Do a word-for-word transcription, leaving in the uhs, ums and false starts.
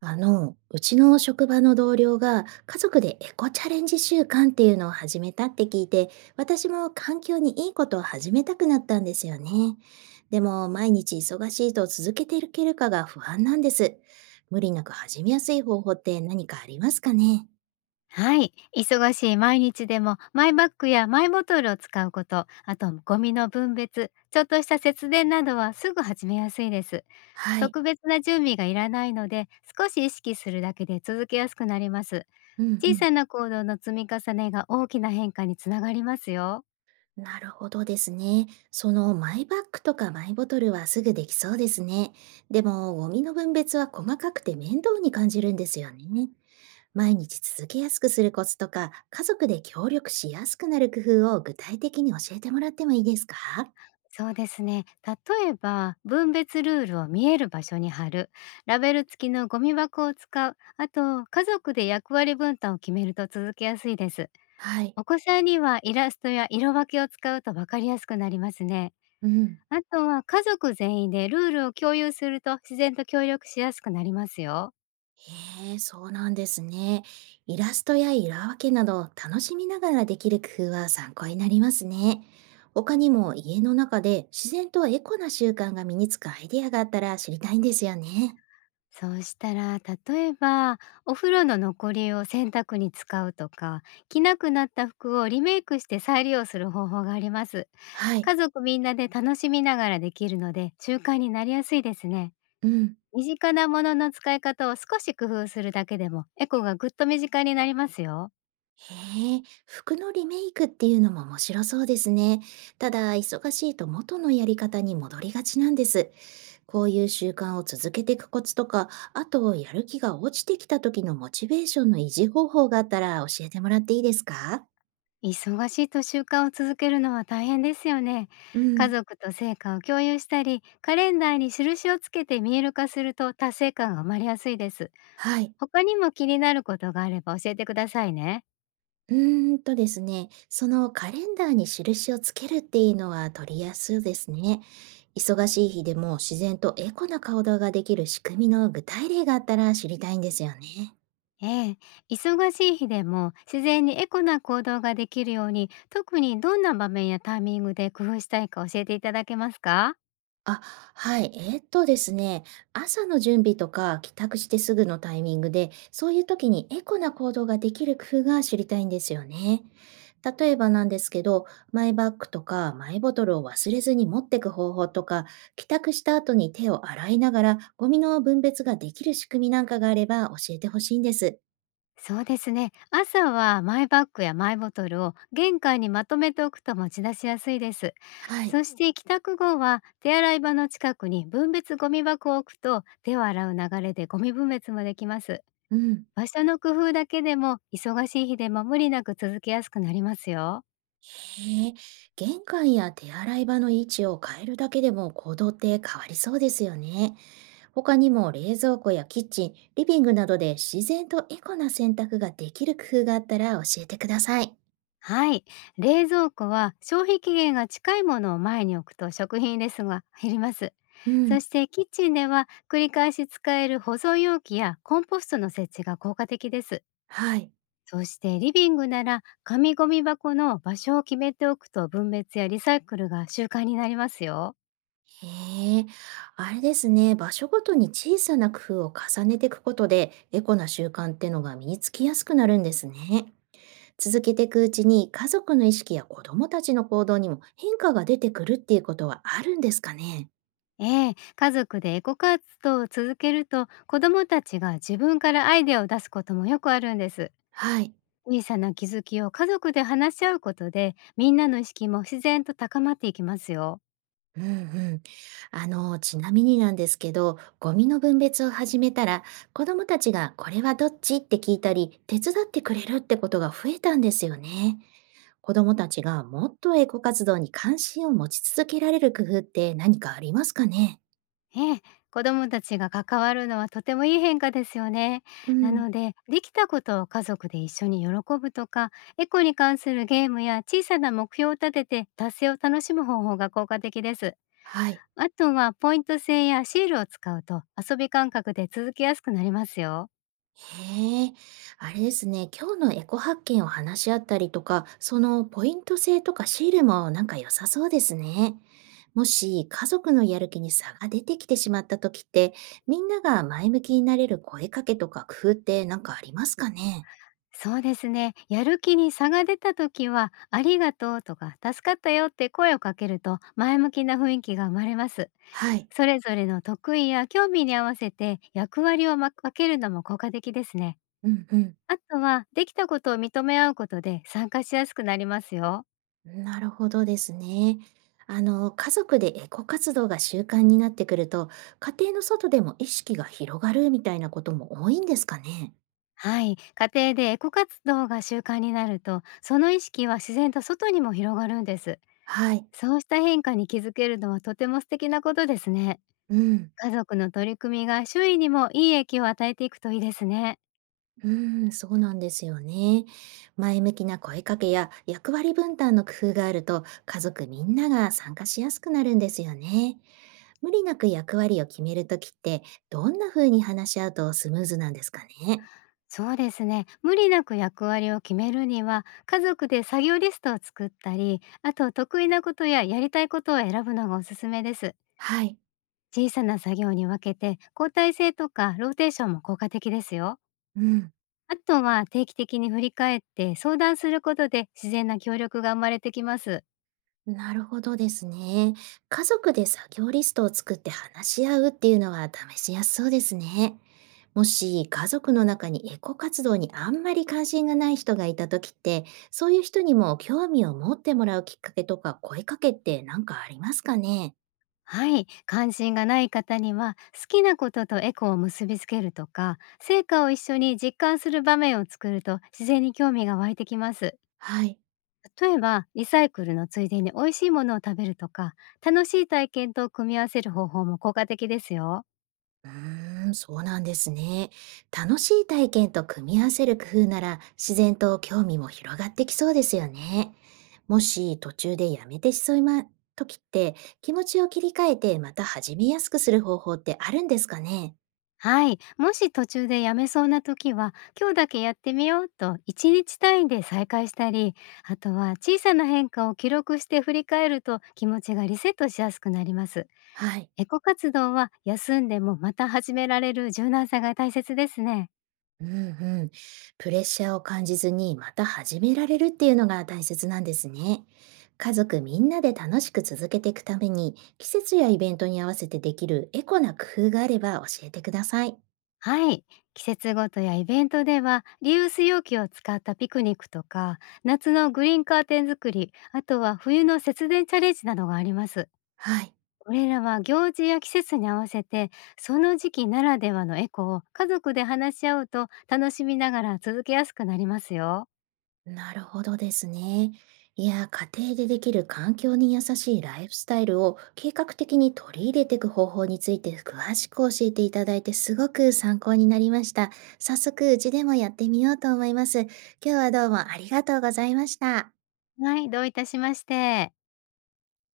あの、うちの職場の同僚が家族でエコチャレンジ週間っていうのを始めたって聞いて、私も環境にいいことを始めたくなったんですよね。でも、毎日忙しいと続けていけるかが不安なんです。無理なく始めやすい方法って何かありますかね？はい。忙しい毎日でも、マイバッグやマイボトルを使うこと、あとゴミの分別、ちょっとした節電などはすぐ始めやすいです。はい。特別な準備がいらないので、少し意識するだけで続けやすくなります。うんう小ん。さな行動の積み重ねが大きな変化につながりますよ。なるほどですね。そのマイバッグとかマイボトルはすぐできそうですね。でも、ゴミの分別は細かくて面倒に感じるんですよね。毎日続けやすくするコツとか、家族で協力しやすくなる工夫を具体的に教えてもらってもいいですか？そうですね。例えば、分別ルールを見える場所に貼る、ラベル付きのゴミ箱を使う、あと、家族で役割分担を決めると続けやすいです。はい。お子さんにはイラストや色分けを使うと分かりやすくなりますね。うん。あとは家族全員でルールを共有すると自然と協力しやすくなりますよ。へえ、そうなんですね。イラストや色分けなど楽しみながらできる工夫は参考になりますね。他にも家の中で自然とエコな習慣が身につくアイディアがあったら知りたいんですよね。そうしたら、例えばお風呂の残りを洗濯に使うとか、着なくなった服をリメイクして再利用する方法があります。はい。家族みんなで楽しみながらできるので、習慣になりやすいですね。うん。身近なものの使い方を少し工夫するだけでもエコがぐっと身近になりますよ。へえ、服のリメイクっていうのも面白そうですね。ただ、忙しいと元のやり方に戻りがちなんです。こういう習慣を続けていくコツとか、あとやる気が落ちてきた時のモチベーションの維持方法があったら教えてもらっていいですか？忙しいと習慣を続けるのは大変ですよね。う家ん、族と成果を共有したり、カレンダーに印をつけて見える化すると達成感が生まれやすいです。はい。他にも気になることがあれば教えてくださいね。うーんとですね、そのカレンダーに印をつけるっていうのは取りやすいですね。忙しい日でも自然とエコな行動ができる仕組みの具体例があったら知りたいんですよね。ええ、忙しい日でも自然にエコな行動ができるように、特にどんな場面やタイミングで工夫したいか教えていただけますか？あ、はい。えーっとですね、朝の準備とか帰宅してすぐのタイミングで、そういう時にエコな行動ができる工夫が知りたいんですよね。例えばなんですけど、マイバッグとかマイボトルを忘れずに持ってく方法とか、帰宅した後に手を洗いながらゴミの分別ができる仕組みなんかがあれば教えてほしいんです。そうですね。朝はマイバッグやマイボトルを玄関にまとめておくと持ち出しやすいです。はい。そして帰宅後は手洗い場の近くに分別ゴミ箱を置くと、手を洗う流れでゴミ分別もできます。うん。場所の工夫だけでも、忙しい日でも無理なく続けやすくなりますよ。へえ、玄関や手洗い場の位置を変えるだけでも行動って変わりそうですよね。他にも冷蔵庫やキッチン、リビングなどで自然とエコな選択ができる工夫があったら教えてください。はい。冷蔵庫は消費期限が近いものを前に置くと食品レスが減ります。うそん、してキッチンでは、繰り返し使える保存容器やコンポストの設置が効果的です。はい。そしてリビングなら、紙ゴミ箱の場所を決めておくと分別やリサイクルが習慣になりますよ。へえ、あれですね、場所ごとに小さな工夫を重ねていくことで、エコな習慣ってのが身につきやすくなるんですね。続けていくうちに家族の意識や子供たちの行動にも変化が出てくるっていうことはあるんですかね？ええ、家族でエコ活動を続けると、子どもたちが自分からアイデアを出すこともよくあるんです。はい。小さな気づきを家族で話し合うことで、みんなの意識も自然と高まっていきますよ。うんうん。あの、ちなみになんですけど、ゴミの分別を始めたら、子供たちがこれはどっちって聞いたり、手伝ってくれるってことが増えたんですよね。子供たちがもっとエコ活動に関心を持ち続けられる工夫って何かありますかね？ええ、子供たちが関わるのはとてもいい変化ですよね。うなん。ので、できたことを家族で一緒に喜ぶとか、エコに関するゲームや小さな目標を立てて達成を楽しむ方法が効果的です。はい。あとはポイント制やシールを使うと、遊び感覚で続けやすくなりますよ。へえ、あれですね、今日のエコ発見を話し合ったりとか、そのポイント制とかシールもなんか良さそうですね。もし家族のやる気に差が出てきてしまった時って、みんなが前向きになれる声かけとか工夫ってなんかありますかね？そうですね。やる気に差が出た時は、ありがとうとか、助かったよって声をかけると、前向きな雰囲気が生まれます。はい。それぞれの得意や興味に合わせて役割をま分けるのも効果的ですね。うんうん。あとは、できたことを認め合うことで参加しやすくなりますよ。なるほどですね。あの、家族でエコ活動が習慣になってくると、家庭の外でも意識が広がるみたいなことも多いんですかね？はい。家庭でエコ活動が習慣になると、その意識は自然と外にも広がるんです。はい。そうした変化に気づけるのはとても素敵なことですね。うん。家族の取り組みが周囲にもいい影響を与えていくといいですね。うーん、そうなんですよね。前向きな声かけや役割分担の工夫があると家族みんなが参加しやすくなるんですよね。無理なく役割を決めるときってどんな風に話し合うとスムーズなんですかね？そうですね。無理なく役割を決めるには、家族で作業リストを作ったり、あと得意なことややりたいことを選ぶのがおすすめです。はい。小さな作業に分けて、交代制とかローテーションも効果的ですよ。うん、あとは定期的に振り返って相談することで、自然な協力が生まれてきます。なるほどですね。家族で作業リストを作って話し合うっていうのは試しやすそうですね。もし家族の中にエコ活動にあんまり関心がない人がいた時って、そういう人にも興味を持ってもらうきっかけとか声かけって何かありますかね？はい、関心がない方には、好きなこととエコを結びつけるとか、成果を一緒に実感する場面を作ると自然に興味が湧いてきます。はい。例えばリサイクルのついでに美味しいものを食べるとか、楽しい体験と組み合わせる方法も効果的ですよ。うーん、そうなんですね。楽しい体験と組み合わせる工夫なら自然と興味も広がってきそうですよね。もし途中でやめてしそうな時って気持ちを切り替えてまた始めやすくする方法ってあるんですかね？はい、もし途中でやめそうな時は、今日だけやってみようといちにち単位で再開したり、あとは小さな変化を記録して振り返ると気持ちがリセットしやすくなります。はい。エコ活動は休んでもまた始められる柔軟さが大切ですね。うんうん。プレッシャーを感じずにまた始められるっていうのが大切なんですね。家族みんなで楽しく続けていくために、季節やイベントに合わせてできるエコな工夫があれば教えてください。はい。季節ごとやイベントでは、リユース容器を使ったピクニックとか、夏のグリーンカーテン作り、あとは冬の節電チャレンジなどがあります。はい。これらは行事や季節に合わせて、その時期ならではのエコを家族で話し合うと楽しみながら続けやすくなりますよ。なるほどですね。いや、家庭でできる環境に優しいライフスタイルを計画的に取り入れていく方法について詳しく教えていただいてすごく参考になりました。早速うちでもやってみようと思います。今日はどうもありがとうございました。はい、どういたしまして。